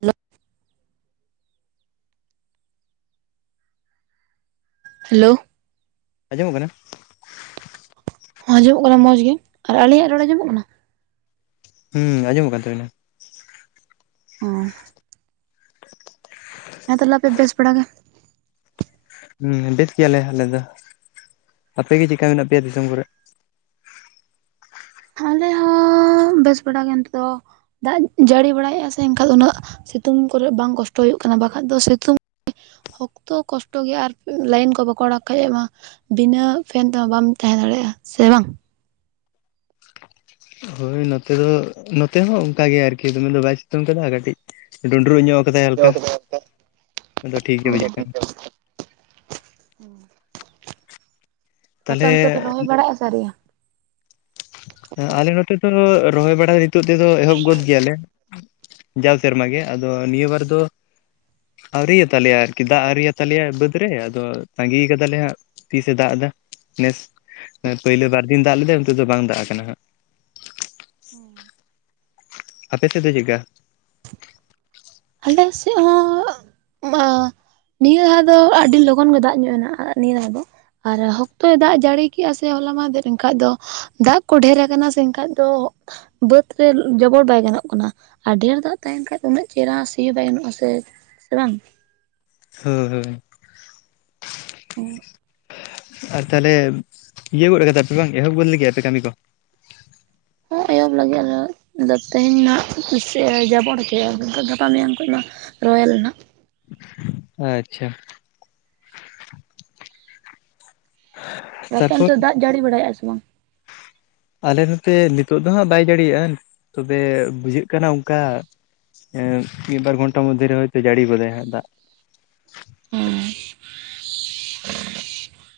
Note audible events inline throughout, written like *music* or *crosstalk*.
Hello hello ᱟᱸᱡᱚᱢᱚᱜ ᱠᱟᱱᱟ ᱟᱸᱡᱚᱢᱚᱜ ᱠᱟᱱᱟ ᱢᱚᱸᱡᱽ ᱜᱮ ᱟᱨ ᱟᱹᱞᱤᱧ ᱟᱜ ᱨᱚᱲ ᱟᱸᱡᱚᱢᱚᱜ ᱠᱟᱱᱟ ᱦᱩᱸ ᱟᱸᱡᱚᱢᱚᱜ ᱠᱟᱱ ᱛᱟᱵᱤᱱᱟ ᱚᱸ ᱦᱮᱸ ᱛᱟᱦᱚᱞᱮ ᱟᱯᱮ ᱵᱮᱥ ᱵᱟᱲᱟ ᱜᱮ ᱦᱩᱸ ᱵᱮᱥ ᱜᱮᱭᱟᱞᱮ ᱟᱞᱮ ᱫᱚ ᱟᱯᱮ ᱜᱮ ᱪᱮᱠᱟ ᱢᱮᱱᱟᱜ ᱯᱮᱭᱟ ᱫᱤᱥᱚᱢ ᱠᱚᱨᱮ ᱟᱞᱮ ᱦᱚᱸ ᱵᱮᱥ ᱵᱟᱲᱟ ᱜᱮ ᱱᱤᱛᱚᱜ ᱫᱚ ᱫᱟᱜ ᱡᱟᱹᱲᱤ ᱵᱟᱲᱟᱭᱮᱫᱼᱟ ᱥᱮ ᱮᱱᱠᱷᱟᱱ ᱩᱱᱟᱹᱜ ᱥᱤᱛᱩᱝ ᱠᱚᱨᱮ ᱵᱟᱝ ᱠᱚᱥᱴᱚ ᱦᱩᱭᱩᱜ ᱠᱟᱱᱟ ᱵᱟᱠᱷᱟᱡ ᱫᱚ ᱥᱤᱛᱩᱝ ᱚᱠᱛᱚ ᱠᱚᱥᱴᱚ ᱜᱮᱭᱟ ᱟᱨ ᱞᱟᱭᱤᱱ ᱠᱚ ᱵᱟᱠᱚ ᱚᱲᱟᱜ ᱠᱷᱟᱡ ᱢᱟ ᱵᱤᱱᱟᱹ ᱯᱷᱮᱱ ᱛᱮᱦᱚᱸ ᱵᱟᱢ ᱛᱟᱦᱮᱸ ᱫᱟᱲᱮᱭᱟᱜᱼᱟ ᱥᱮ ᱵᱟᱝ ᱦᱳᱭ ᱱᱚᱛᱮ ᱫᱚ ᱱᱚᱛᱮ ᱦᱚᱸ ᱚᱱᱠᱟ ᱜᱮ ᱟᱨᱠᱤ ᱫᱚᱢᱮ ᱫᱚ ᱵᱟᱭ ᱥᱤᱛᱩᱝ ᱠᱟᱫᱟ ᱠᱟᱹᱴᱤᱡ ᱰᱩᱸᱰᱨᱩᱜ ᱧᱚᱜ ᱫᱟᱜ ᱠᱟᱫᱟᱭ ᱦᱟᱞᱠᱟ ᱟᱫᱚ ᱴᱷᱤᱠ ᱜᱮ ᱵᱩᱡᱷᱟᱹᱜ ᱠᱟᱱᱟ ᱟᱯᱮ ᱛᱟᱦᱚᱞᱮ ᱚᱱᱛᱮ ᱫᱚ ᱨᱚᱦᱚᱭ ᱵᱟᱲᱟᱜᱼᱟᱥᱮ ᱟᱹᱣᱨᱤ ᱦᱮᱸ ᱟᱞᱮ ᱱᱚᱛᱮ ᱫᱚ ᱨᱚᱦᱚᱭ ᱵᱟᱲᱟ ᱱᱤᱛᱚᱜ ᱛᱮᱫᱚ ᱮᱦᱚᱵ ᱜᱚᱫ ᱜᱮᱭᱟ ᱞᱮ ᱡᱟᱣ ᱥᱮᱨᱢᱟ ᱜᱮ ᱟᱫᱚ ᱱᱤᱭᱟᱹ ᱵᱟᱨ ᱫᱚ ᱟᱹᱣᱨᱤᱭᱟ ᱛᱟᱞᱮᱭᱟ ᱟᱨ ᱫᱟᱜ ᱟᱹᱣᱨᱤᱭᱟ ᱛᱟᱞᱮᱭᱟ ᱵᱟᱹᱫ ᱨᱮ ᱟᱫᱚ ᱛᱟᱸᱜᱤ ᱠᱟᱫᱟᱞᱮ ᱦᱟᱸᱜ ᱛᱤᱥ ᱮ ᱫᱟᱜ ᱫᱟ ᱱᱮᱥ ᱯᱳᱭᱞᱳ ᱵᱟᱨ ᱫᱤᱱ ᱫᱟᱜ ᱞᱮᱫᱟ ᱚᱱᱟ ᱛᱮᱫᱚ ᱵᱟᱝ ᱫᱟᱜ ᱠᱟᱱᱟ ᱠᱟᱱᱟ ᱦᱟᱸᱜ ᱦᱮᱸ ᱟᱯᱮ ᱥᱮᱫ ᱫᱚ ᱪᱮᱜᱠᱟ ᱟᱞᱮ ᱥᱮᱫ ᱦᱚᱸ ᱱᱤᱭᱟᱹ ᱫᱷᱟᱣ ᱫᱚ ᱟᱹᱰᱤ ᱞᱚᱜᱚᱱ ᱜᱮ ᱫᱟᱜ ᱧᱚᱜ ᱱᱟ ᱱᱤᱭᱟᱹ ᱫᱷᱟᱣ ᱫᱚ ᱟᱨ ᱦᱚᱠᱛᱚᱭ ᱫᱟᱜ ᱡᱟᱹᱲᱤ ᱠᱮᱜᱼᱟ ᱥᱮ ᱦᱚᱞᱟ ᱢᱟᱸᱫᱷᱮᱨ ᱮᱱᱠᱷᱟᱡ ᱫᱚ ᱫᱟᱜ ᱠᱚ ᱰᱷᱮᱹᱨ ᱠᱟᱱᱟ ᱥᱮ ᱮᱱᱠᱷᱟᱡ ᱫᱚ ᱵᱟᱹᱫ ᱨᱮ ᱡᱚᱵᱚᱲ ᱵᱟᱭ ᱜᱟᱱᱚᱜ ᱠᱟᱱᱟ ᱟᱨ ᱰᱷᱮᱨ ᱫᱟᱜ ᱛᱟᱸᱦᱮᱱ ᱠᱷᱟᱡ ᱫᱚ ᱩᱱᱟᱹᱜ ᱪᱮᱨᱟ ᱥᱤ ᱦᱚᱸ ᱵᱟᱭ ᱮᱢᱚᱜ ᱟᱥᱮ ᱥᱮ ᱵᱟᱝ ᱦᱩᱸ ᱦᱩᱸ ᱟᱨ ᱛᱟᱦᱚᱞᱮ ᱤᱭᱟᱹ ᱜᱚᱫ ᱠᱟᱫᱟᱯᱮ ᱵᱟᱝ ᱮᱦᱚᱵ ᱜᱚᱫ ᱞᱟ. ᱜᱤᱫ ᱟᱯᱮ ᱠᱟᱹᱢᱤ ᱠᱚ ᱟᱦᱚᱵ ᱞᱟᱜᱤ ᱟᱞᱮ ᱟᱫᱚ ᱛᱮᱦᱮᱧ ᱦᱟᱸᱜ ᱡᱟᱵᱚᱲ ᱠᱮᱜ ᱟ ᱜᱟᱯᱟ ᱢᱮᱭᱟᱝ ᱠᱷᱚᱡ ᱢᱟ ᱨᱚᱦᱚᱭᱟᱞᱮ ᱱᱟᱸᱜ ᱟᱪᱪᱷᱟ ᱟᱯᱮ ᱛᱟᱨᱯᱚᱨ ᱚᱱᱛᱮ ᱫᱟᱜ ᱡᱟᱹᱲᱤ ᱵᱟᱲᱟᱭᱮᱜᱼᱟ ᱥᱮ ᱵᱟᱝ ᱟᱞᱮ ᱱᱚᱛᱮ ᱱᱤᱛᱚᱜ ᱫᱚ ᱦᱟᱸᱜ ᱵᱟᱭ ᱡᱟᱹᱲᱤᱭᱮᱜᱼᱟ ᱛᱚᱵᱮ ᱵᱩᱡᱷᱟᱹᱜ ᱠᱟᱱᱟ ᱚᱱᱠᱟ ᱮᱸ ᱢᱤᱫ ᱵᱟᱨ ᱜᱷᱚᱱᱴᱟ ᱢᱚᱫᱽᱫᱷᱮ ᱨᱮ ᱦᱚᱭᱛᱚ ᱡᱟᱹᱲᱤ ᱜᱚᱫᱟᱭ ᱦᱟᱸᱜ ᱫᱟᱜ ᱦᱩᱸ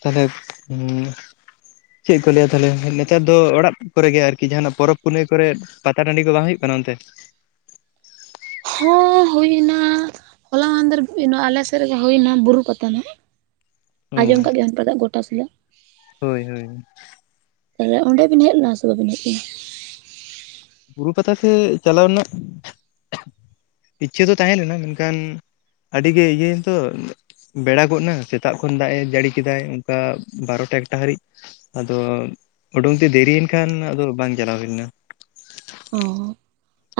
ᱛᱟᱦᱚᱞᱮ ᱩᱸ ᱪᱮᱫ ᱠᱚ ᱞᱟᱹᱭᱟ ᱛᱟᱦᱚᱞᱮ ᱱᱮᱛᱟᱨ ᱫᱚ ᱚᱲᱟᱜ ᱠᱚᱨᱮ ᱜᱮ ᱟᱨᱠᱤ ᱡᱟᱦᱟᱱᱟᱜ ᱯᱚᱨᱚᱵᱽ ᱯᱩᱱᱟᱹᱭ ᱠᱚᱨᱮ ᱯᱟᱛᱟ ᱴᱟᱺᱰᱤ ᱠᱚ ᱵᱟᱝ ᱦᱩᱭᱩᱜ ᱠᱟᱱᱟ ᱚᱱᱛᱮ ᱦᱮᱸ ᱦᱩᱭ ᱱᱟ ᱦᱚᱞᱟ ᱢᱟᱸᱫᱷᱮᱨ ᱱᱚᱣᱟ ᱟᱞᱮᱥᱮᱫ ᱨᱮᱜᱮ ᱦᱩᱭ ᱱᱟ ᱵᱩᱨᱩ ᱯᱟᱛᱟ ᱱᱟᱜ ᱦᱩᱸ ᱟᱸᱡᱚᱢ ᱠᱟᱜ ᱜᱮᱭᱟᱢ ᱯᱟᱞᱮᱫ ᱜᱚᱴᱟ ᱥᱟᱞᱟᱜ ᱦᱳᱭ ᱦᱳᱭ ᱛᱟᱦᱚᱞᱮ ᱚᱸᱰᱮ ᱵᱤᱱ ᱦᱮᱡ ᱞᱮᱱᱟ ᱥᱮ ᱵᱟᱵᱤᱱ ᱦᱮᱡ ᱞᱮᱱᱟ ᱵᱩᱨᱩ ᱯᱟᱛᱟ ᱥᱮ ᱪᱟᱞᱟᱣ ᱨᱮᱱᱟᱜ ᱤᱪᱪᱷᱟᱹ ᱫᱚ ᱛᱟᱦᱮᱸ ᱞᱮᱱᱟ ᱢᱮᱱ ᱠᱷᱟᱱ ᱟᱹᱰᱤ ᱜᱮ ᱤᱭᱟᱹ ᱮᱱ ᱛᱚ ᱵᱮᱲᱟ ᱜᱚᱫ ᱱᱟ ᱥᱮᱛᱟᱜ ᱠᱷᱚᱱ ᱫᱟᱜ ᱮ ᱡᱟᱹᱲᱤ ᱠᱮᱫᱟᱭ ᱚᱱᱠᱟ ᱵᱟᱨᱚᱴᱟ ᱮᱠᱴᱟ ᱦᱟᱹᱨᱤᱡ ᱟᱫᱚ ᱳᱰᱳᱨ ᱛᱮ ᱫᱮᱨᱤᱭᱮᱱ ᱠᱷᱟᱱ ᱟᱫᱚ ᱵᱟᱝ ᱪᱟᱞᱟᱣ ᱦᱩᱭ ᱞᱮᱱᱟ ᱚᱸ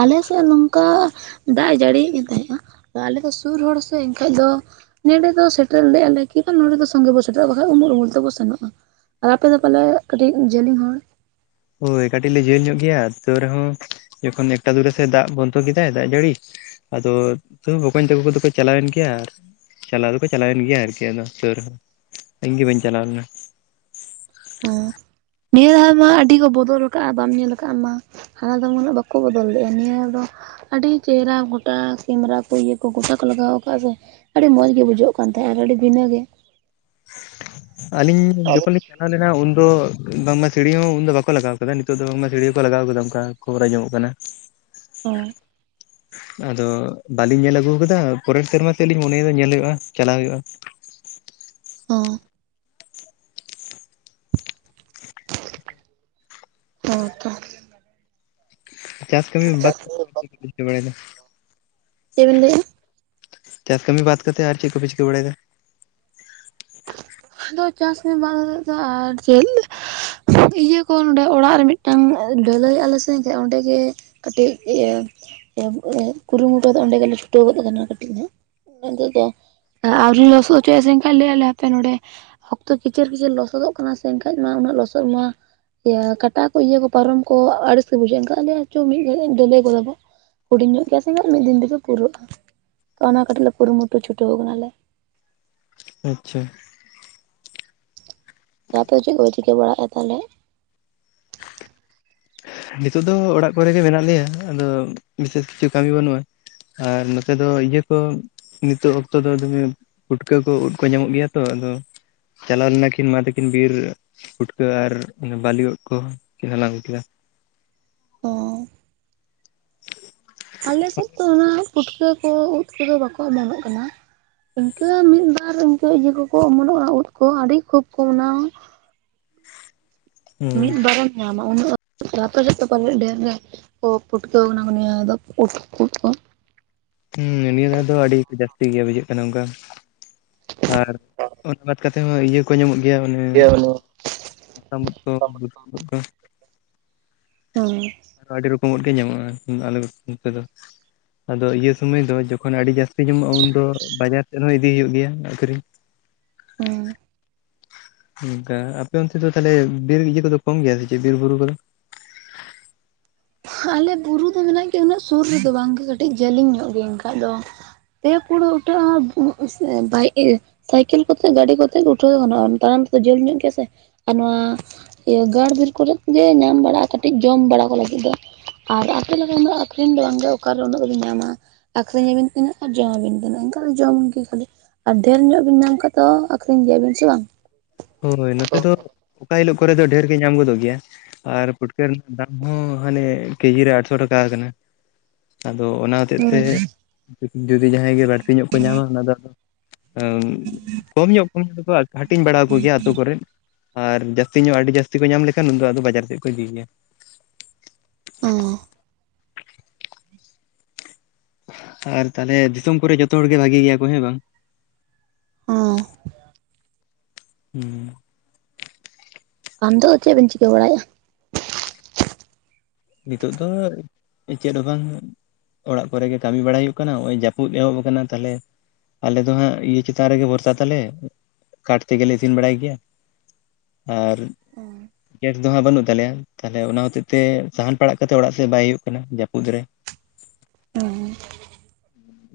ᱟᱞᱮ ᱥᱮᱫ ᱱᱚᱝᱠᱟ ᱫᱟᱜ ᱮ ᱡᱟᱹᱲᱤᱭᱮᱜ ᱛᱟᱦᱮᱸᱡᱼᱟ ᱟᱞᱮ ᱫᱚ ᱥᱩᱨ ᱦᱚᱲ ᱥᱮ ᱮᱱᱠᱷᱟᱡ ᱫᱚ ᱱᱚᱸᱰᱮ ᱫᱚ ᱥᱮᱴᱮᱨ ᱞᱮᱜ-ᱟ ᱞᱮ ᱠᱤ ᱵᱟ ᱱᱚᱸᱰᱮ ᱫᱚ ᱥᱚᱸᱜᱮ ᱵᱚ ᱥᱮᱴᱮᱨᱚᱜᱼᱟ ᱵᱟᱠᱷᱟᱡ ᱩᱢᱩᱞ ᱩᱢᱩᱞ ᱛᱮᱵᱚ ᱥᱮᱱᱚᱜᱼᱟ ᱟᱨ ᱟᱯᱮ ᱫᱚ ᱯᱟᱞᱮ ᱠᱟᱹᱴᱤᱡ ᱡᱮᱞᱮᱧ ᱦᱚᱨ ᱦᱳᱭ ᱠᱟᱹᱴᱤᱡ ᱞᱮ ᱡᱷᱟᱹᱞ ᱧᱚᱜ ᱜᱮᱭᱟ ᱛᱟᱹᱣ ᱨᱮᱦᱚᱸ ᱡᱚᱠᱷᱚᱱ ᱮᱠᱴᱟ ᱫᱩᱴᱟ ᱥᱮᱫ ᱫᱟᱜ ᱵᱚᱱᱫᱚ ᱠᱮᱫᱟᱭ ᱫᱟᱜ ᱡᱟᱹᱲᱤ ᱟᱫᱚ ᱛᱟᱹᱣ ᱵᱚᱠᱚᱧ ᱛᱟᱠᱚ ᱫᱚᱠᱚ ᱪᱟᱞᱟᱣᱮᱱ ᱜᱮᱭᱟ ᱟᱨ ᱪᱟᱞᱟᱣ ᱫᱚᱠᱚ ᱪᱟᱞᱟᱣᱮᱱ ᱜᱮᱭᱟ ᱟᱨᱠᱤ ᱟᱫᱚ ᱛᱟᱹᱣ ᱨᱮᱦᱚᱸ ᱤᱧᱜᱮ ᱵᱟᱹᱧ ᱪᱟᱞᱟᱣ ᱞᱮᱱᱟ *inaudible* ᱱᱤᱭᱟᱹ ᱫᱷᱟᱣ ᱢᱟ ᱟᱹᱰᱤ ᱠᱚ ᱵᱚᱫᱚᱞ ᱠᱟᱜ-ᱟ, ᱵᱟᱢ ᱧᱮᱞ ᱠᱟᱜ ᱟ ᱟᱢ ᱢᱟ ᱦᱟᱱᱟ ᱫᱚᱢ ᱩᱱᱟᱹᱜ ᱵᱟᱠᱚ ᱵᱚᱫᱚᱞ ᱞᱮᱜᱼᱟ ᱱᱤᱭᱟᱹ ᱫᱷᱟᱣ ᱫᱚ ᱟᱹᱰᱤ ᱪᱮᱦᱨᱟ ᱜᱚᱴᱟ ᱠᱮᱢᱨᱟ ᱠᱚ ᱤᱭᱟᱹ ᱠᱚ ᱜᱚᱴᱟ ᱠᱚ ᱞᱟᱜᱟᱣ ᱠᱟᱜ-ᱟ ᱥᱮ ᱟᱹᱰᱤ ᱢᱚᱸᱡᱽ ᱜᱮ ᱵᱩᱡᱷᱟᱹᱜ ᱠᱟᱱ ᱛᱟᱦᱮᱸᱜ-ᱟ ᱟᱨ ᱟᱹᱰᱤ ᱵᱷᱤᱱᱟᱹ ᱜᱮ ᱟᱹᱞᱤᱧ ᱡᱚᱠᱷᱚᱱᱞᱤᱧ ᱪᱟᱞᱟᱣ ᱞᱮᱱᱟ ᱩᱱ ᱫᱚ ᱵᱟᱝᱢᱟ ᱥᱤᱲᱤ ᱦᱚᱸ ᱩᱱᱫᱚ ᱵᱟᱠᱚ ᱞᱟᱜᱟᱣ ᱟᱠᱟᱫᱟ᱾ ᱱᱤᱛᱚᱜ ᱫᱚ ᱵᱟᱝᱢᱟ ᱥᱤᱲᱤ ᱦᱚᱸᱠᱚ ᱞᱟᱜᱟᱣ ᱟᱠᱟᱫᱟ ᱚᱝᱠᱟ ᱾ ᱠᱷᱚᱵᱚᱨ ᱟᱸᱡᱚᱢᱚᱜ ᱠᱟᱱᱟ ᱦᱚᱸ ᱟᱫᱚ ᱵᱟᱹᱞᱤᱧ ᱧᱮᱞ ᱟᱹᱜᱩ ᱟᱠᱟᱫᱟ ᱯᱚᱨᱮᱨ ᱥᱮᱨᱢᱟ ᱥᱮᱫ ᱞᱤᱧ ᱢᱚᱱᱮᱭᱮᱫ-ᱟ ᱧᱮᱞ ᱦᱩᱭᱩᱜᱼᱟ ᱪᱟᱞᱟᱣ ᱦᱩᱭᱩᱜᱼᱟ ᱾ ᱚᱸᱻ ᱦᱚᱸ ᱛᱚ᱾ ᱪᱟᱥ ᱠᱟᱹᱢᱤ ᱵᱟᱫ *unintelligible* ᱵᱟᱲᱟᱭᱮᱫ-ᱟ᱾ ᱪᱮᱫ ᱵᱤᱱ ᱞᱟᱹᱭᱮᱜᱼᱟ? ᱪᱟᱥ ᱠᱟᱹᱢᱤ ᱵᱟᱫ ᱠᱟᱛᱮᱫ ᱟᱨ ᱪᱮᱫ ᱠᱚ ᱯᱮ ᱪᱤᱠᱟᱹ ᱵᱟᱲᱟᱭᱮᱫ-ᱟ? ᱟᱫᱚ ᱪᱟᱥ ᱢᱟ ᱵᱟᱝ ᱮᱦᱚᱵᱚᱜ ᱫᱚ ᱟᱨ ᱪᱮᱫ ᱤᱭᱟᱹ ᱠᱚ ᱱᱚᱸᱰᱮ ᱚᱲᱟᱜ ᱨᱮ ᱢᱤᱫᱴᱟᱝ ᱰᱟᱹᱞᱟᱹᱭᱮᱜ-ᱟ ᱞᱮ ᱥᱮ ᱚᱸᱰᱮ ᱜᱮ ᱠᱟᱹᱴᱤᱡ ᱤᱭᱟᱹ ᱮᱸᱜ ᱠᱩᱨᱩᱢᱩᱴᱩ ᱫᱚ ᱚᱸᱰᱮ ᱜᱮᱞᱮ ᱪᱷᱩᱴᱟᱹᱣ ᱜᱚᱫ ᱠᱟᱱᱟ ᱠᱟᱹᱴᱤᱡ ᱦᱟᱸᱜ *unintelligible* ᱟᱣᱨᱤ ᱞᱚᱥᱚᱫ ᱦᱚᱪᱚᱭᱟ ᱥᱮ ᱮᱝᱠᱷᱟᱱ ᱞᱮ-ᱸ ᱮᱱᱠᱷᱟᱱ ᱱᱚᱸᱰᱮ ᱚᱠᱛᱚ ᱠᱮᱪᱮᱨ ᱠᱮᱪᱮᱨ ᱞᱚᱥᱚᱫᱚᱜ ᱠᱟᱱᱟ ᱥᱮ ᱮᱱᱠᱷᱟᱡ ᱢᱟ ᱩᱱᱟᱹᱜ ᱞᱚᱥᱚᱫ ᱢᱟ ᱤᱭᱟ. ᱠᱟᱴᱟ ᱠᱚ ᱤᱭᱟᱹ ᱠᱚ ᱯᱟᱨᱚᱢ ᱠᱚ ᱟᱹᱲᱤᱥ ᱜᱮ ᱵᱩᱡᱷᱟᱹᱜᱼᱟ ᱮᱱᱠᱷᱟᱡ ᱟᱞᱮᱭᱟ ᱪᱚ ᱢᱤᱫ ᱜᱷᱟᱹᱲᱤᱡ ᱰᱟᱹᱞᱟᱹᱭ ᱜᱚᱫᱟ ᱵᱚ ᱦᱩᱰᱤᱧ ᱧᱚᱜ ᱜᱮᱭᱟ ᱥᱮ ᱦᱟᱸᱜ ᱢᱤᱫ ᱫᱤᱱ ᱛᱮᱜᱮ ᱯᱩᱨᱟᱹᱜᱼᱟ ᱛᱚ ᱚᱱᱟ ᱠᱟᱹᱴᱤᱡ ᱞᱮ ᱠᱩᱨᱩᱢᱩᱴᱩ ᱪᱷᱩᱴᱟᱹᱣ ᱠᱟᱱᱟᱞᱮ ᱟᱪᱪᱷᱟ ᱟᱯᱮ ᱫᱚ ᱪᱮᱫ ᱠᱚ ᱯᱮ ᱪᱤᱠᱟᱹ ᱵᱟᱲᱟᱭᱮᱫ-ᱟ ᱛᱟᱦᱞᱮ? ᱱᱤᱛᱚᱜ ᱫᱚ ᱚᱲᱟᱜ ᱠᱚᱨᱮ ᱜᱮ ᱢᱮᱱᱟᱜ ᱞᱮᱭᱟ ᱟᱫᱚ ᱵᱤᱥᱮᱥ ᱠᱤᱪᱷᱩ ᱠᱟᱹᱢᱤ ᱵᱟᱹᱱᱩᱜᱼᱟ᱾ ᱟᱨ ᱱᱚᱛᱮ ᱫᱚ ᱤᱭᱟᱹ ᱠᱚ ᱱᱤᱛᱚᱜ ᱚᱠᱛᱚ ᱫᱚ ᱫᱚᱢᱮ ᱯᱩᱴᱠᱟᱹ ᱠᱚ ᱩᱫ ᱠᱚ ᱧᱟᱢᱚᱜ ᱜᱮᱭᱟ ᱛᱚ ᱟᱫᱚ ᱪᱟᱞᱟᱣ ᱞᱮᱱᱟ ᱠᱤᱱ ᱢᱟ ᱛᱟᱹᱠᱤᱱ ᱵᱤᱨ ᱯᱷᱩᱴᱠᱟᱹ ᱟᱨ ᱵᱟᱹᱞᱤ ᱩᱫ ᱠᱚ ᱠᱤᱱ ᱦᱟᱞᱟᱝ ᱟᱹᱜᱩ ᱠᱮᱫᱟ᱾ ᱚᱻ ᱟᱞᱮ ᱥᱮᱫ ᱫᱚ ᱚᱱᱟ ᱯᱩᱴᱠᱟᱹ ᱠᱚ ᱩᱫ ᱠᱚᱫᱚ ᱵᱟᱠᱚ ᱚᱢᱚᱱᱚᱜ ᱠᱟᱱᱟ᱾ ᱤᱱᱠᱟᱹ ᱢᱤᱫ-ᱵᱟᱨ ᱤᱱᱠᱟᱹ ᱤᱭᱟᱹ ᱠᱚᱠᱚ ᱚᱢᱚᱱᱚᱜᱼᱟ ᱩᱫ ᱠᱚ ᱟᱹᱰᱤ ᱠᱷᱩᱵ ᱠᱚᱢ ᱚᱱᱟᱦᱚᱸ᱾ ᱢᱤᱫ ᱵᱟᱨᱮᱢ ᱧᱟᱢᱟ, ᱩᱱᱟᱹᱜ ᱟᱯᱮ ᱥᱮᱡ ᱫᱚ ᱯᱟᱞᱮᱫ ᱰᱷᱮᱨ ᱧ ᱯᱩᱴᱠᱟᱹᱣ ᱠᱟᱱᱟ ᱠᱚ ᱱᱤᱭᱟᱹ ᱫᱷᱟᱣ ᱫᱚ ᱩᱫ-ᱩᱫ ᱠᱚ? ᱦᱩᱸ ᱱᱤᱭᱟᱹ ᱫᱷᱟ ᱫᱚ ᱟᱹᱰᱤ ᱡᱟᱹᱥᱛᱤ ᱜᱮ ᱵᱩᱡᱷᱟᱹᱜ ᱠᱟᱱᱟ ᱚᱝᱠᱟ ᱟᱨ ᱚᱱᱟ ᱵᱟᱫ ᱠᱟᱛᱮ ᱛᱮᱦᱚᱸ ᱤᱭᱟᱹ ᱠᱚ ᱧᱟᱢᱚᱜ ᱜᱮᱭᱟ ᱚᱱᱮ ᱢᱚᱛᱟᱢ‌ᱩᱫ ᱠᱚ ᱵᱩᱥᱩᱵ ᱩᱫ ᱠᱚ ᱾ ᱦᱩᱸ ᱟᱨ ᱟᱹᱰᱤ ᱨᱮᱠᱚᱢᱥᱜ ᱜᱮ ᱧᱟᱢᱚᱜᱼᱟ ᱟᱞᱮ ᱱᱚᱛᱮ ᱫᱚ ᱟᱫᱚ ᱤᱭᱟᱹ ᱥᱚᱢᱚᱭ ᱫᱚ ᱡᱚᱠᱷᱚᱱ ᱟᱹᱰᱤ ᱡᱟᱹᱥᱛᱤ ᱧᱟᱢᱚᱜᱼᱟ ᱩᱱᱫᱚ ᱵᱟᱡᱟᱨ ᱥᱮᱫ ᱦᱚᱸ ᱤᱫᱤ ᱦᱩᱭᱩᱜ ᱜᱮᱭᱟ ᱟᱹᱠᱷᱨᱤᱧ᱾ ᱦᱩᱸᱻ ᱚᱱᱠᱟ ᱟᱯᱮ ᱚᱱᱛᱮ ᱫᱚ ᱛᱟᱦᱞᱮ ᱵᱤᱨ ᱤᱭᱟᱹ ᱠᱚᱫᱚ ᱠᱚᱢ ᱜᱮᱭᱟ ᱥᱮ ᱪᱮᱫ ᱵᱤᱨ ᱵᱩᱨᱩ ᱠᱚᱫᱚ? ᱟᱞᱮ ᱵᱩᱨᱩ ᱫᱚ ᱢᱮᱱᱟᱜ ᱜᱮᱭᱟ ᱩᱱᱟᱹᱜ ᱥᱩᱨ ᱨᱮᱫᱚ ᱵᱟᱝᱜᱮ ᱠᱟᱹᱴᱤᱡ ᱡᱟᱹᱞᱤᱧ ᱧᱚᱜ ᱜᱮᱭᱟ ᱮᱱᱠᱷᱟᱡ ᱫᱚ ᱯᱮ *unintelligible* ᱩᱴᱷᱟᱹᱜ-ᱟ ᱥᱮ ᱵᱟᱭ ᱮ ᱥᱟᱭᱠᱮᱞ ᱠᱚᱛᱮ ᱜᱟᱹᱰᱤ ᱠᱚᱛᱮ ᱜᱮ ᱩᱴᱷᱟᱹᱣ ᱜᱟᱱᱚᱜᱼᱟ ᱛᱟᱲᱟᱢ ᱛᱮᱫᱚ ᱡᱷᱟᱹᱞ ᱧᱚᱜ ᱜᱮᱭᱟ ᱥᱮ ᱟᱨ ᱱᱚᱣᱟ ᱤᱭᱟᱹ ᱜᱟᱲ ᱵᱤᱨ ᱠᱚᱨᱮᱡ ᱜᱮ ᱧᱟᱢ ᱵᱟᱲᱟᱜᱼᱟ ᱠᱟᱹᱴᱤᱡ ᱡᱚᱢ ᱵᱟᱲᱟ ᱠᱚᱣᱟ ᱞᱮ ᱟᱫᱚ ᱟᱨ ᱟᱯᱮ ᱞᱮᱠᱟ ᱩᱱᱟᱹᱜ ᱟᱹᱠᱷᱨᱤᱧ ᱫᱚ ᱵᱟᱝᱜᱮ ᱚᱠᱟᱨᱮ ᱩᱱᱟᱹᱜ ᱫᱚᱵᱤᱱ ᱧᱟᱢᱟ᱾ ᱟᱠᱷᱨᱤᱧ ᱟᱹᱵᱤᱱ ᱛᱤᱱᱟᱹᱜ ᱟᱨ ᱡᱚᱢ ᱟᱵᱤᱱ ᱛᱤᱱᱟᱹᱜ ᱮᱱᱠᱷᱟᱱ ᱡᱚᱢ ᱜᱮ ᱠᱷᱟᱹᱞᱤ᱾ ᱟᱨ ᱰᱷᱮᱨ ᱧᱚᱜ ᱵᱤᱱ ᱧᱟᱢ ᱠᱷᱟᱡ ᱫᱚ ᱟᱹᱠᱷᱨᱤᱧ ᱜᱮᱭᱟᱵᱤᱱ ᱥᱮ ᱵᱟᱝ? ᱦᱚᱭ ᱱᱚᱛᱮ ᱫᱚ ᱚᱠᱟ ᱦᱤᱞᱚᱜ ᱠᱚᱨᱮ ᱫᱚ ᱰᱷᱮᱨ ᱜᱮ ᱧᱟᱢ ᱜᱚᱫᱚᱜ ᱜᱮᱭᱟ ᱾ ᱟᱨ ᱯᱩᱴᱠᱟᱹ ᱨᱮᱱᱟᱜ ᱫᱟᱢ ᱦᱚᱸ ᱦᱟᱱᱮ ᱠᱮᱡᱤ ᱨᱮ ᱟᱴᱥᱚ ᱴᱟᱠᱟ ᱟᱠᱟᱱᱟ᱾ ᱟᱫᱚ ᱚᱱᱟ ᱦᱚᱛᱮᱜ ᱛᱮ ᱦᱩᱸ ᱡᱚᱫᱤ ᱡᱟᱦᱟᱸᱭ ᱜᱮ ᱵᱟᱹᱲᱛᱤ ᱧᱚᱜ ᱠᱚ ᱧᱟᱢᱟ ᱚᱱᱟ ᱫᱚ ᱠᱚᱢ ᱧᱚᱜ ᱠᱚ ᱦᱟᱹᱴᱤᱧ ᱵᱟᱲᱟ ᱡᱚᱜ ᱜᱮᱭᱟ ᱟᱛᱳ ᱠᱚᱨᱮᱫ ᱟᱨ ᱡᱟᱹᱥᱛᱤ ᱧᱚᱜ ᱟᱹᱰᱤ ᱡᱟᱹᱥᱛᱤ ᱠᱚ ᱧᱟᱢ ᱞᱮᱠᱷᱟᱱ ᱩᱱ ᱫᱚ ᱵᱟᱡᱟᱨ ᱥᱮᱫ ᱠᱚ ᱤᱫᱤ ᱜᱮᱭᱟ᱾ ᱚᱻ ᱟᱨ ᱛᱟᱦᱚᱞᱮ ᱫᱤᱥᱚᱢ ᱠᱚᱨᱮ ᱡᱚᱛᱚ ᱦᱚᱲ ᱜᱮ ᱵᱷᱟᱜᱤ ᱜᱮᱭᱟ ᱠᱚ ᱦᱮᱸ ᱵᱟᱝ? ᱦᱚᱸ *unintelligible* ᱟᱢ ᱫᱚ ᱪᱮᱫ ᱠᱚᱢ ᱪᱤᱠᱟᱹ ᱵᱟᱲᱟᱭᱮᱫᱼᱟ ᱱᱤᱛᱚᱜ ᱫᱚ ᱪᱮᱫ ᱦᱚᱸ ᱵᱟᱝ ᱚᱲᱟᱜ ᱠᱚᱨᱮᱜ ᱜᱮ ᱠᱟᱹᱢᱤ ᱵᱟᱲᱟᱟᱭ ᱦᱩᱭᱩᱜ ᱠᱟᱱᱟ ᱱᱚᱜ ᱚᱭ ᱡᱟᱹᱯᱩᱫ ᱮᱦᱚᱵ ᱟᱠᱟᱱᱟ ᱛᱟᱦᱚᱞᱮ ᱟᱞᱮ ᱫᱚ ᱦᱟᱸᱜ ᱤᱭᱟᱹ ᱪᱮᱛᱟᱱ ᱨᱮᱜᱮ ᱵᱷᱚᱨᱥᱟ ᱛᱟᱞᱮ ᱠᱟᱴ ᱛᱮᱜᱮ ᱞᱮ ᱤᱥᱤᱱ ᱵᱟᱲᱟᱭ ᱜᱮᱭᱟ ᱟᱨ ᱦᱩᱸ ᱜᱮᱥ ᱫᱚᱦᱟᱸᱜ ᱵᱟᱹᱱᱩᱜ ᱛᱟᱞᱮᱭᱟ ᱛᱟᱦᱚᱞᱮ ᱚᱱᱟ ᱦᱚᱛᱮ ᱛᱮ ᱥᱟᱦᱟᱱ ᱯᱟᱲᱟᱜ ᱠᱟᱛᱮ ᱚᱲᱟᱜ ᱥᱮᱫ ᱵᱟᱭ ᱦᱩᱭᱩᱜ ᱠᱟᱱᱟ ᱡᱟᱹᱯᱩᱫ ᱨᱮ ᱦᱮᱸ ᱦᱮᱸ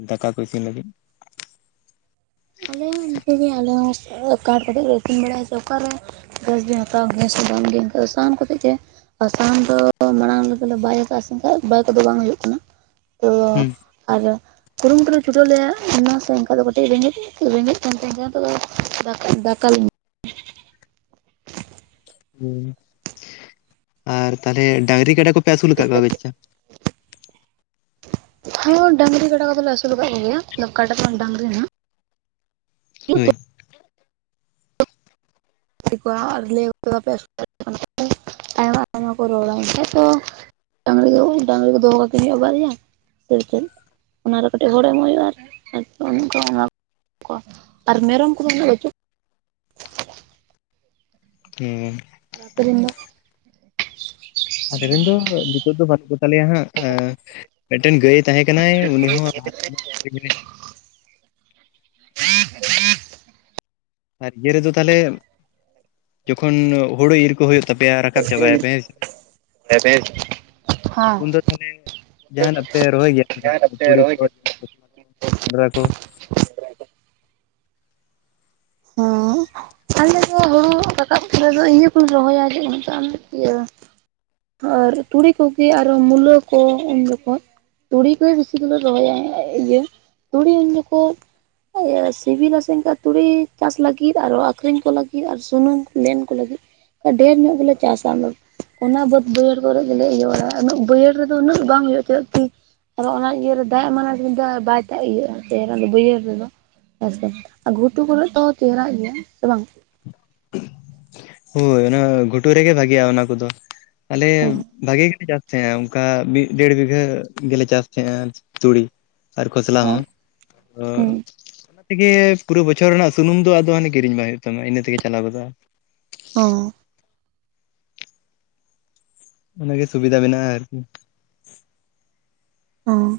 ᱫᱟᱠᱟ ᱠᱚ ᱤᱥᱤᱱ ᱞᱟᱹᱜᱤᱫ ᱟᱞᱮ ᱦᱚᱸ ᱤᱱᱠᱮ ᱟᱞᱮ ᱦᱚᱸ ᱠᱟᱹᱴ ᱛᱮᱜᱮ ᱞᱮ ᱤᱥᱤᱱ ᱵᱟᱲᱟᱭᱟ ᱥᱮ ᱚᱠᱟᱨᱮ ᱜᱮᱥ ᱵᱮᱱ ᱦᱟᱛᱟᱣ ᱠᱮᱭᱟ ᱥᱮ ᱵᱟᱝ ᱜᱮ ᱮᱱᱠᱷᱟᱱ ᱫᱚ ᱥᱟᱦᱟᱱ ᱠᱟᱛᱮ ᱜᱮ᱾ ᱟᱨᱥᱟᱦᱟᱱ ᱫᱚ ᱢᱟᱲᱟᱝ ᱞᱮᱠᱟ ᱞᱮ ᱵᱟᱭ ᱟᱠᱟᱫᱼᱟ ᱥᱮ ᱮᱱᱠᱷᱟᱡ ᱵᱟᱭ ᱠᱚᱫᱚ ᱵᱟᱭ ᱦᱩᱭᱩᱜ ᱠᱟᱱᱟ᱾ ᱦᱩᱸ ᱟᱫᱚ ᱠᱩᱨᱩᱢᱩᱴᱩ ᱞᱮ ᱪᱷᱩᱴᱟᱹᱣ ᱞᱮᱭᱟ ᱥᱮ ᱚᱱᱟ ᱥᱮ ᱮᱱᱠᱷᱟᱱ ᱫᱚ ᱠᱟᱹᱴᱤᱡ ᱨᱮ ᱨᱮᱸᱜᱮᱡ ᱠᱟᱱ *unintelligible* ᱫᱟᱠᱟ ᱞᱩ ᱦᱮᱸ ᱟᱨ ᱛᱟᱦᱞᱮ ᱰᱟᱹᱜᱽᱨᱤ ᱠᱟᱰᱟ ᱠᱚᱯᱮ ᱟᱹᱥᱩᱞ ᱟᱠᱟᱜ ᱠᱚᱣᱟ *unintelligible* ᱦᱮᱸ ᱰᱟᱹᱜᱽᱨᱤ ᱠᱟᱰᱟ ᱠᱚᱫᱚ ᱞᱮ ᱟᱹᱥᱩᱞ ᱟᱠᱟᱫ ᱠᱚᱜᱮᱭᱟ ᱠᱟᱰᱟ ᱠᱷᱚᱱ ᱰᱟᱝᱨᱤ ᱦᱟᱜ᱾ ᱦᱩᱭ ᱾ *unintelligible* ᱟᱭᱢᱟ ᱟᱭᱢᱟ ᱠᱚ ᱨᱚᱲᱟ ᱮᱱᱠᱟᱱᱡ ᱛᱚ ᱫᱚ ᱰᱟᱝᱨᱤ ᱠᱚ ᱫᱚᱦᱚ ᱠᱟᱠᱤᱱ ᱦᱩᱭᱩᱜ ᱟ ᱵᱟᱨᱭᱟ ᱥᱮ ᱪᱮᱫ ᱚᱱᱟᱨᱮ ᱠᱟᱹᱴᱤᱡ ᱦᱚᱲ ᱮᱢᱚᱜ ᱦᱩᱭᱩᱜᱼᱟ ᱟᱨ ᱟᱨ ᱟᱨ ᱢᱮᱨᱚᱢ ᱠᱚᱫᱚ ᱩᱱᱟᱹᱜ ᱵᱟᱪᱩᱜ *inaudible* ᱦᱮᱸ ᱟᱨ ᱟᱯᱮ ᱨᱮᱱ ᱫᱚ ᱟᱞᱮᱨᱮ ᱨᱮᱱ ᱫᱚ ᱱᱤᱛᱚᱜ ᱫᱚ ᱵᱟᱹᱱᱩᱜ ᱠᱚᱛᱟ ᱞᱮᱭᱟ ᱦᱟᱸᱜ ᱢᱤᱫᱴᱮᱱ ᱜᱟᱹᱭ ᱛᱟᱦᱮᱸ ᱠᱟᱱᱟᱭ ᱩᱱᱤ ᱦᱚᱸ ᱞᱟᱦᱟ ᱛᱮᱢᱟ ᱟᱹᱠᱷᱨᱤᱧ ᱟᱨ ᱤᱭᱟᱹ ᱨᱮᱫᱚ ᱛᱟᱦᱚᱞᱮ ᱡᱚᱠᱷᱚᱱ ᱦᱳᱲᱳ ᱤᱨ ᱠᱚ ᱦᱩᱭᱩᱜ ᱛᱟᱯᱮᱭᱟ ᱨᱟᱠᱟᱵ ᱪᱟᱵᱟᱭ ᱟᱯᱮ ᱦᱮ ᱥᱮ ᱦᱮᱸ ᱩᱱᱫᱚ ᱛᱟᱦᱚᱞᱮ ᱡᱟᱦᱟᱱᱟᱜ ᱯᱮ ᱨᱚᱦᱚᱭ ᱜᱮᱭᱟ ᱥᱮ ᱵᱟᱝ ᱛᱩᱲᱤ ᱠᱚ ᱠᱚᱰᱨᱟ ᱠᱚ ᱦᱮᱸ ᱟᱞᱮᱫᱚ ᱦᱩᱲᱩ ᱨᱟᱠᱟᱵ ᱯᱚᱨᱮ ᱫᱚ ᱤᱭᱟᱹ ᱤᱭᱟᱹ ᱠᱚᱧ ᱨᱚᱦᱚᱭᱟ ᱤᱭᱟᱹ ᱟᱨ ᱛᱩᱲᱤ ᱠᱚᱜᱮ ᱟᱨᱚ ᱢᱩᱞᱟᱹ ᱠᱚ ᱩᱱ ᱡᱚᱠᱷᱟᱡ ᱛᱩᱲᱤ ᱠᱚᱞᱮ ᱵᱮᱥᱤ ᱫᱚᱞᱮ ᱨᱚᱦᱚᱭᱟ ᱤᱭᱟᱹ ᱛᱩᱲᱤ ᱩᱱ ᱡᱚᱠᱷᱟᱡ ᱮ ᱥᱤᱵᱤ ᱞᱟᱥᱮ ᱚᱱᱠᱟ ᱛᱩᱲᱤ ᱪᱟᱥ ᱞᱟᱹᱜᱤᱫ ᱟᱨᱚ ᱟᱠᱷᱨᱤᱧ ᱠᱚ ᱞᱟᱹᱜᱤᱫ ᱟᱨ ᱥᱩᱱᱩᱢ ᱞᱮᱱ ᱠᱚ ᱞᱟᱹᱜᱤᱫ ᱰᱷᱮᱨ ᱧᱚᱜ ᱜᱮᱞᱮ ᱪᱟᱥᱟ ᱟᱞᱮ ᱚᱱᱟ ᱵᱟᱹᱫᱽ ᱵᱟᱹᱭᱦᱟᱹᱲ ᱠᱚᱨᱮ ᱜᱮᱞᱮ ᱤᱭᱟᱹᱼᱟ ᱩᱱᱟᱹᱜ ᱵᱟᱹᱭᱦᱟᱹᱲ ᱨᱮᱫᱚ ᱩᱱᱟᱹᱜ ᱫᱚ ᱵᱟᱝ ᱦᱩᱭᱩᱜ ᱪᱮᱫᱟᱜ ᱠᱤ ᱟᱫᱚ ᱚᱱᱟ ᱤᱭᱟᱹᱨᱮ ᱫᱟᱜ ᱮᱢᱟᱱᱟ ᱠᱤᱱᱛᱩ ᱵᱟᱭ ᱫᱟᱜ ᱤᱭᱟᱹᱜᱼᱟ ᱥᱮᱫᱚ ᱵᱟᱹᱭᱦᱟᱹᱲ ᱨᱮᱫᱚ ᱦᱮᱸᱥᱮ ᱜᱷᱩᱴᱩ ᱠᱚᱨᱮᱜ ᱛᱚ ᱪᱮᱦᱨᱟᱜ ᱜᱮᱭᱟ ᱥᱮ ᱵᱟᱝ ᱦᱳᱭ ᱚᱱᱟ ᱜᱷᱩᱴᱩ ᱨᱮᱜᱮ ᱵᱷᱟᱜᱤᱭᱟ ᱚᱱᱟ ᱠᱚᱫᱚ ᱟᱞᱮ ᱦᱚᱸ ᱵᱷᱟᱜᱤ ᱜᱮᱞᱮ ᱪᱟᱥ ᱛᱟᱦᱮᱸᱱᱟ ᱚᱱᱠᱟ ᱢᱤᱫ ᱰᱮᱲ ᱵᱤᱜᱷᱟᱹ ᱜᱮᱞᱮ ᱪᱟᱥ ᱛᱟᱦᱮᱸᱫ ᱟ ᱛᱩᱲᱤ ᱟᱨ ᱠᱷᱚᱥᱞᱟ ᱦᱚᱸ ᱚᱱᱟ ᱛᱮᱜᱮ ᱯᱩᱨᱟᱹ ᱵᱚᱪᱷᱚᱨ ᱨᱮᱱᱟᱜ ᱥᱩᱱᱩᱢ ᱫᱚ ᱟᱫᱚ ᱦᱟᱱᱮ ᱠᱤᱨᱤᱧ ᱵᱟᱝ ᱦᱩᱭᱩᱜ ᱛᱟᱢᱟ ᱤᱱᱟᱹ ᱛᱮᱜᱮ ᱪᱟᱞᱟᱣ ᱜᱚᱫᱚᱜᱼᱟ ᱦᱚᱸ ᱚᱱᱟᱜᱮ ᱥᱩᱵᱤᱫᱷᱟ ᱢᱮᱱᱟᱜᱼᱟ ᱟᱨᱠᱤ ᱚ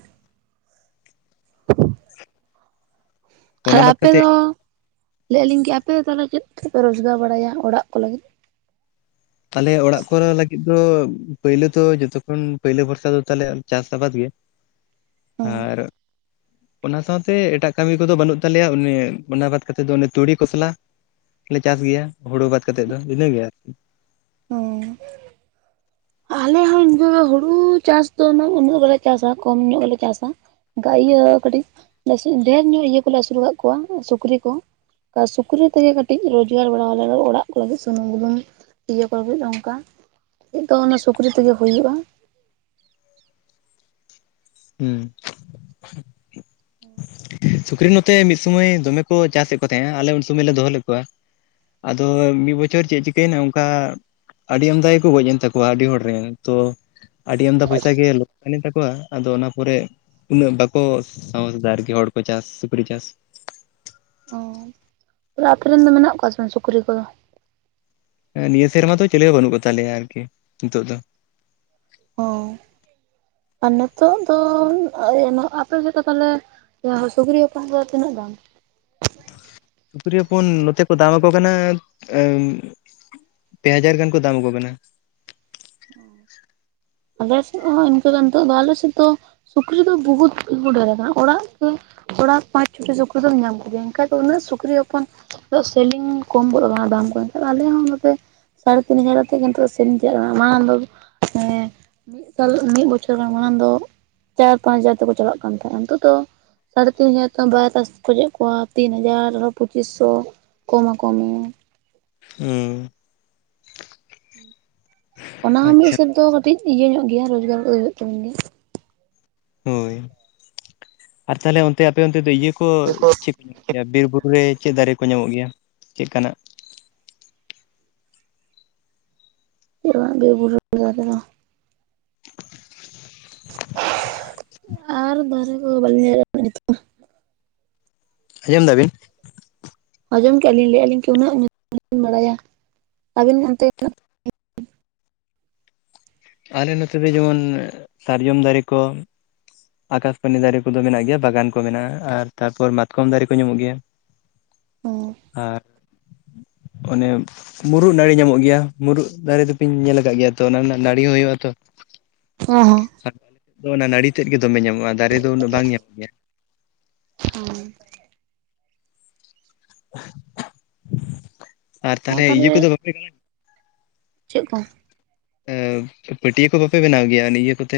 ᱟᱨ ᱚᱱᱟ ᱵᱟᱫ ᱟᱯᱮ ᱠᱟᱛᱮᱫ ᱫᱚ ᱞᱟᱹᱭᱮᱫᱼᱟ ᱞᱤᱧ ᱠᱮ ᱟᱯᱮ ᱛᱟᱦᱚᱞᱮ ᱪᱮᱫ ᱛᱮᱯᱮ ᱨᱳᱡᱽᱜᱟᱨ ᱵᱟᱲᱟᱭᱟ ᱚᱲᱟᱜ ᱠᱚ ᱞᱟᱹᱜᱤᱫ ᱛᱟᱦᱞᱮ ᱚᱲᱟᱜ ᱠᱚᱨᱮ ᱞᱟᱹᱜᱤᱫ ᱫᱚ ᱯᱳᱭᱞᱳ ᱛᱚ ᱡᱚᱛᱚᱠᱷᱚᱱ ᱯᱳᱭᱞᱳ ᱵᱷᱚᱨᱥᱟ ᱫᱚ ᱛᱮᱞᱮ ᱪᱟᱥ ᱟᱵᱟᱫ ᱜᱮ ᱦᱮᱸ ᱟᱨ ᱚᱱᱟ ᱥᱟᱶᱛᱮ ᱮᱴᱟᱜ ᱠᱟᱹᱢᱤ ᱠᱚᱫᱚ ᱵᱟᱹᱱᱩᱜ ᱛᱟᱞᱮᱭᱟ ᱚᱱᱮ ᱚᱱᱟ ᱵᱟᱫ ᱠᱟᱛᱮᱫ ᱫᱚ ᱛᱩᱲᱤ ᱠᱚᱥᱞᱟ ᱞᱮ ᱪᱟᱥ ᱜᱮᱭᱟ ᱦᱩᱲᱩ ᱵᱟᱫ ᱠᱟᱛᱮᱫ ᱫᱚ ᱤᱱᱟᱹ ᱜᱮ ᱦᱮᱸ *inaudible* ᱟᱞᱮ ᱦᱚᱸ ᱤᱱᱠᱟᱹ ᱦᱩᱲᱩ ᱪᱟᱥ ᱫᱚᱱᱟᱝ ᱩᱱᱟᱹᱜ ᱵᱟᱞᱮ ᱪᱟᱥᱟ ᱠᱚᱢ ᱧᱚᱜ ᱞᱮ ᱪᱟᱥᱟ ᱤᱭᱟᱹ ᱠᱟᱹᱴᱤᱡ ᱰᱷᱮᱨ ᱧᱚᱜ ᱤᱭᱟᱹ ᱠᱚᱞᱮ ᱟᱹᱥᱩᱞ ᱠᱟᱫ ᱠᱚᱣᱟ ᱥᱩᱠᱨᱤ ᱠᱚ ᱥᱩᱠᱨᱤ ᱛᱮᱜᱮ ᱠᱟᱹᱴᱤᱡ ᱨᱚᱡᱽᱜᱟᱨ ᱵᱟᱲᱟᱭᱟᱞᱮ ᱚᱲᱟᱜ ᱠᱚ ᱞᱟᱹᱜᱤᱫ ᱥᱩᱱᱩᱢ ᱵᱩᱞᱩᱢ ᱤᱭᱟᱹ ᱠᱚ ᱞᱟᱜᱤᱫ ᱚᱱᱠᱟ ᱫᱚ ᱚᱱᱟ ᱥᱩᱠᱨᱤ ᱛᱮᱜᱮ ᱦᱩᱭᱩᱜᱼᱟ ᱦᱩᱸ *inaudible* ᱥᱩᱠᱨᱤ ᱱᱚᱛᱮ ᱢᱤᱫ ᱥᱩᱢᱚᱭ ᱫᱚᱢᱮ ᱠᱚ ᱪᱟᱥᱮᱫ ᱠᱚ ᱛᱟᱦᱮᱸᱱᱟ ᱟᱞᱮ ᱩᱱ ᱥᱩᱢᱚᱭ ᱞᱮ ᱫᱚᱦᱚ ᱞᱮᱫ ᱠᱚᱣᱟ ᱟᱫᱚ ᱢᱤᱫ ᱵᱚᱪᱷᱚᱨ ᱪᱮᱫ ᱪᱤᱠᱟᱹᱭᱮᱱᱟ ᱚᱱᱠᱟ ᱟᱹᱰᱤ ᱟᱢᱫᱟ ᱜᱮᱠᱚ ᱜᱚᱡ ᱮᱱ ᱛᱟᱠᱚᱣᱟ ᱟᱹᱰᱤ ᱦᱚᱲ ᱨᱮᱱ ᱛᱚ ᱟᱹᱰᱤ ᱟᱢᱫᱟ ᱯᱚᱭᱥᱟ ᱜᱮ ᱞᱚᱜ ᱥᱟᱱ ᱛᱟᱠᱚᱣᱟ ᱟᱫᱚ ᱚᱱᱟ ᱯᱚᱨᱮ ᱩᱱᱟᱹᱜ ᱵᱟᱠᱚ ᱥᱟᱢᱟᱡ ᱫᱟᱨ ᱜᱮ ᱦᱚᱲ ᱠᱚ ᱪᱟᱥ ᱥᱩᱠᱨᱤ ᱪᱟᱥ ᱚᱻ ᱛᱟᱦᱮ ᱟᱯᱮ ᱨᱮᱱ ᱫᱚ ᱢᱮᱱᱟᱜ ᱠᱚᱣᱟ ᱥᱮ ᱵᱟᱝ ᱥᱩᱠᱨᱤ ᱠᱚ ᱱᱤᱭᱟᱹ ᱥᱮᱨᱢᱟ ᱫᱚ ᱪᱮᱞᱮ ᱦᱚᱸ ᱵᱟᱹᱱᱩᱜ ᱠᱚ ᱛᱟᱞᱮᱭᱟ ᱟᱨᱠᱤ ᱱᱤᱛᱚᱜ ᱫᱚ ᱚ ᱟᱨ ᱱᱤᱛᱚᱜ ᱫᱚ ᱟᱯᱮ ᱥᱮᱫ ᱫᱚ ᱛᱟᱦᱞᱮ ᱡᱟᱦᱟᱸ ᱥᱩᱠᱨᱤ ᱦᱚᱯᱚᱱ ᱫᱚ ᱛᱤᱱᱟᱹᱜ ᱫᱟᱢ ᱥᱩᱠᱨᱤ ᱦᱚᱯᱚᱱ ᱱᱚᱛᱮ ᱠᱚ ᱫᱟᱢ ᱟᱠᱚ ᱠᱟᱱᱟ ᱮᱸᱫ ᱯᱮ ᱦᱟᱡᱟᱨ ᱜᱟᱱ ᱠᱚ ᱫᱟᱢ ᱟᱠᱚ ᱠᱟᱱᱟ *inaudible* ᱟᱞᱮᱥᱮᱫ ᱦᱚᱸ ᱤᱱᱠᱟᱹ ᱫᱚ ᱱᱤᱛᱚᱜ ᱫᱚ ᱟᱞᱮ ᱥᱮᱫ ᱫᱚ ᱥᱩᱠᱨᱤ ᱫᱚ ᱵᱚᱦᱩᱛ ᱰᱟᱹᱨ ᱟᱠᱟᱱᱟ ᱚᱲᱟᱜ ᱫᱚ ᱚᱲᱟᱜ ᱯᱟᱸᱪ ᱪᱷᱚᱴᱤ ᱥᱩᱠᱨᱤ ᱫᱚᱢ ᱧᱟᱢ ᱠᱚᱜᱮᱭᱟ ᱮᱱᱠᱷᱟᱡ ᱫᱚ ᱩᱱᱟᱹᱜ ᱥᱩᱠᱨᱤ ᱦᱚᱯᱚᱱ ᱥᱮᱞᱤᱝ ᱠᱚᱢ ᱜᱚᱫ ᱠᱟᱱᱟ ᱫᱟᱢ ᱠᱚ ᱮᱱᱠᱷᱟᱱ ᱟᱞᱮ ᱦᱚᱸ ᱱᱚᱛᱮ ᱥᱟᱲᱮ ᱛᱤᱱ ᱦᱟᱡᱟᱨ ᱠᱟᱛᱮᱫ ᱜᱮ ᱱᱤᱛᱚᱜ ᱫᱚ ᱥᱮᱞᱤᱝ ᱪᱟᱞᱟᱜ ᱢᱟᱲᱟᱝ ᱫᱚ ᱮ ᱢᱤᱫ ᱥᱟᱞ ᱢᱤᱫ ᱵᱚᱪᱷᱚᱨ ᱜᱟᱱ ᱢᱟᱲᱟᱝ ᱫᱚ ᱪᱟᱨ ᱯᱟᱸᱪ ᱦᱟᱡᱟᱨ ᱛᱮᱠᱚ ᱪᱟᱞᱟᱜ ᱠᱟᱱ ᱛᱟᱦᱮᱸᱱᱟ ᱱᱤᱛᱚᱜ ᱫᱚ ᱥᱟᱲᱮ ᱛᱤᱱ ᱦᱟᱡᱟᱨ ᱛᱮ ᱦᱚᱸ ᱵᱟᱭ *unintelligible* ᱠᱚᱣᱟ ᱛᱤᱱ ᱦᱟᱡᱟᱨ ᱟᱨᱦᱚᱸ ᱯᱚᱸᱪᱤᱥ ᱥᱚ ᱠᱚᱢ ᱟᱠᱚ ᱢᱮ᱾ ᱦᱩᱸ ᱚᱱᱟ ᱦᱚᱸ ᱢᱤᱫ ᱟᱪᱪᱷᱟ ᱥᱮᱫ ᱫᱚ ᱠᱟᱹᱴᱤᱡ ᱤᱭᱟᱹ ᱧᱚᱜ ᱜᱮᱭᱟ, ᱨᱚᱡᱽᱜᱟᱨ ᱦᱳᱭᱳᱜ ᱛᱟᱵᱤᱱ ᱜᱤᱭᱟ᱾ ᱦᱳᱭ ᱟᱨ ᱛᱟᱦᱞᱮ ᱚᱱᱛᱮ ᱟᱯᱮ ᱚᱱᱛᱮ ᱫᱚ ᱤᱭᱟᱹ ᱠᱚ ᱪᱮᱫ ᱜᱮᱭᱟ ᱵᱤᱨ ᱵᱩᱨᱩ ᱨᱮ ᱪᱮᱫ ᱫᱟᱨᱮ ᱠᱚ ᱧᱟᱢᱚᱜ ᱜᱮᱭᱟ ᱪᱮᱫ ᱞᱮᱠᱟᱱᱟᱜ ᱵᱤᱨ ᱵᱩᱨᱩ ᱫᱟᱨᱮ ᱨᱮᱫᱚ ᱟᱨ ᱫᱟᱨᱮ ᱠᱚ ᱵᱟᱞᱤᱧ ᱞᱟᱹᱭ ᱫᱟᱲᱮᱭᱟᱜ ᱠᱟᱱᱟ ᱱᱤᱛᱚᱜ ᱫᱚ ᱟᱸᱡᱚᱢ ᱮᱫᱟ ᱵᱤᱱ ᱟᱡᱚᱢ ᱠᱮᱫᱟᱞᱤᱧ ᱞᱟᱹᱭᱼᱟᱞᱤᱧ ᱩᱱᱟᱹᱜ ᱧᱩᱛᱩᱢ ᱵᱟᱞᱤᱧ ᱵᱟᱲᱟᱭᱟ ᱟᱹᱵᱤᱱ ᱚᱱᱛᱮ ᱟᱞᱮ ᱱᱚᱛᱮ ᱫᱚ ᱡᱮᱢᱚᱱ ᱥᱟᱨᱡᱚᱢ ᱫᱟᱨᱮ ᱠᱚ ᱟᱠᱟᱥᱵᱟᱱᱤ ᱫᱟᱨᱮ ᱠᱚᱫᱚ ᱢᱮᱱᱟᱜ ᱜᱮᱭᱟ ᱵᱟᱜᱟᱱ ᱠᱚ ᱢᱮᱱᱟᱜᱼᱟ ᱟᱨ ᱛᱟᱨᱯᱚᱨ ᱢᱟᱛᱠᱚᱢ ᱫᱟᱨᱮ ᱠᱚ ᱧᱟᱢᱚᱜ ᱜᱮᱭᱟ ᱦᱚᱸ ᱟᱨ ᱚᱱᱮ ᱢᱩᱨᱩᱫ ᱱᱟᱹᱲᱤ ᱧᱟᱢᱚᱜ ᱜᱮᱭᱟ ᱢᱩᱨᱩᱫ ᱫᱟᱨᱮ ᱫᱚᱯᱮ ᱧᱮᱞ ᱟᱠᱟᱫ ᱜᱮᱭᱟ ᱛᱚ ᱚᱱᱟ ᱨᱮᱱᱟᱜ ᱱᱟᱹᱲᱤ ᱦᱚᱸ ᱦᱳᱭᱳᱜᱼᱟ ᱛᱚ ᱦᱚᱸ ᱦᱚᱸ *inaudible* ᱟᱞᱮ ᱥᱮᱫ ᱫᱚ ᱚᱱᱟ ᱱᱟᱲᱤ ᱛᱮᱫ ᱜᱮ ᱫᱚᱢᱮ ᱧᱟᱢᱚᱜᱼᱟ, ᱫᱟᱨᱮ ᱫᱚ ᱩᱱᱟᱹᱜ ᱵᱟᱝ ᱧᱟᱢᱚᱜ ᱜᱮᱭᱟ᱾ ᱦᱚᱭ᱾ *inaudible* ᱟᱨ ᱦᱚᱸ ᱛᱟᱞᱚᱦᱮ ᱤᱭᱟᱹ ᱛᱟᱦᱚᱞᱮ ᱠᱚᱫᱚ ᱵᱟᱯᱮ ᱜᱟᱞᱟᱝ ᱪᱮᱫ ᱠᱚ *inaudible* ᱮᱻᱵᱚ ᱯᱟᱹᱴᱤᱭᱟᱹ ᱠᱚ ᱵᱟᱯᱮ ᱵᱮᱱᱟᱣ ᱜᱮᱭᱟ ᱱᱤᱭᱟᱹ ᱠᱚᱛᱮ?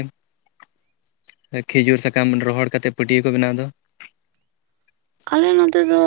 ᱠᱷᱤᱡᱩᱨ ᱥᱟᱠᱟᱢ ᱨᱚᱦᱚᱲ ᱠᱟᱛᱮᱜ ᱯᱟᱹᱴᱤᱭᱟᱹ ᱠᱚ ᱵᱮᱱᱟᱣ ᱫᱚ᱾ ᱟᱞᱮ ᱱᱚᱛᱮ ᱫᱚ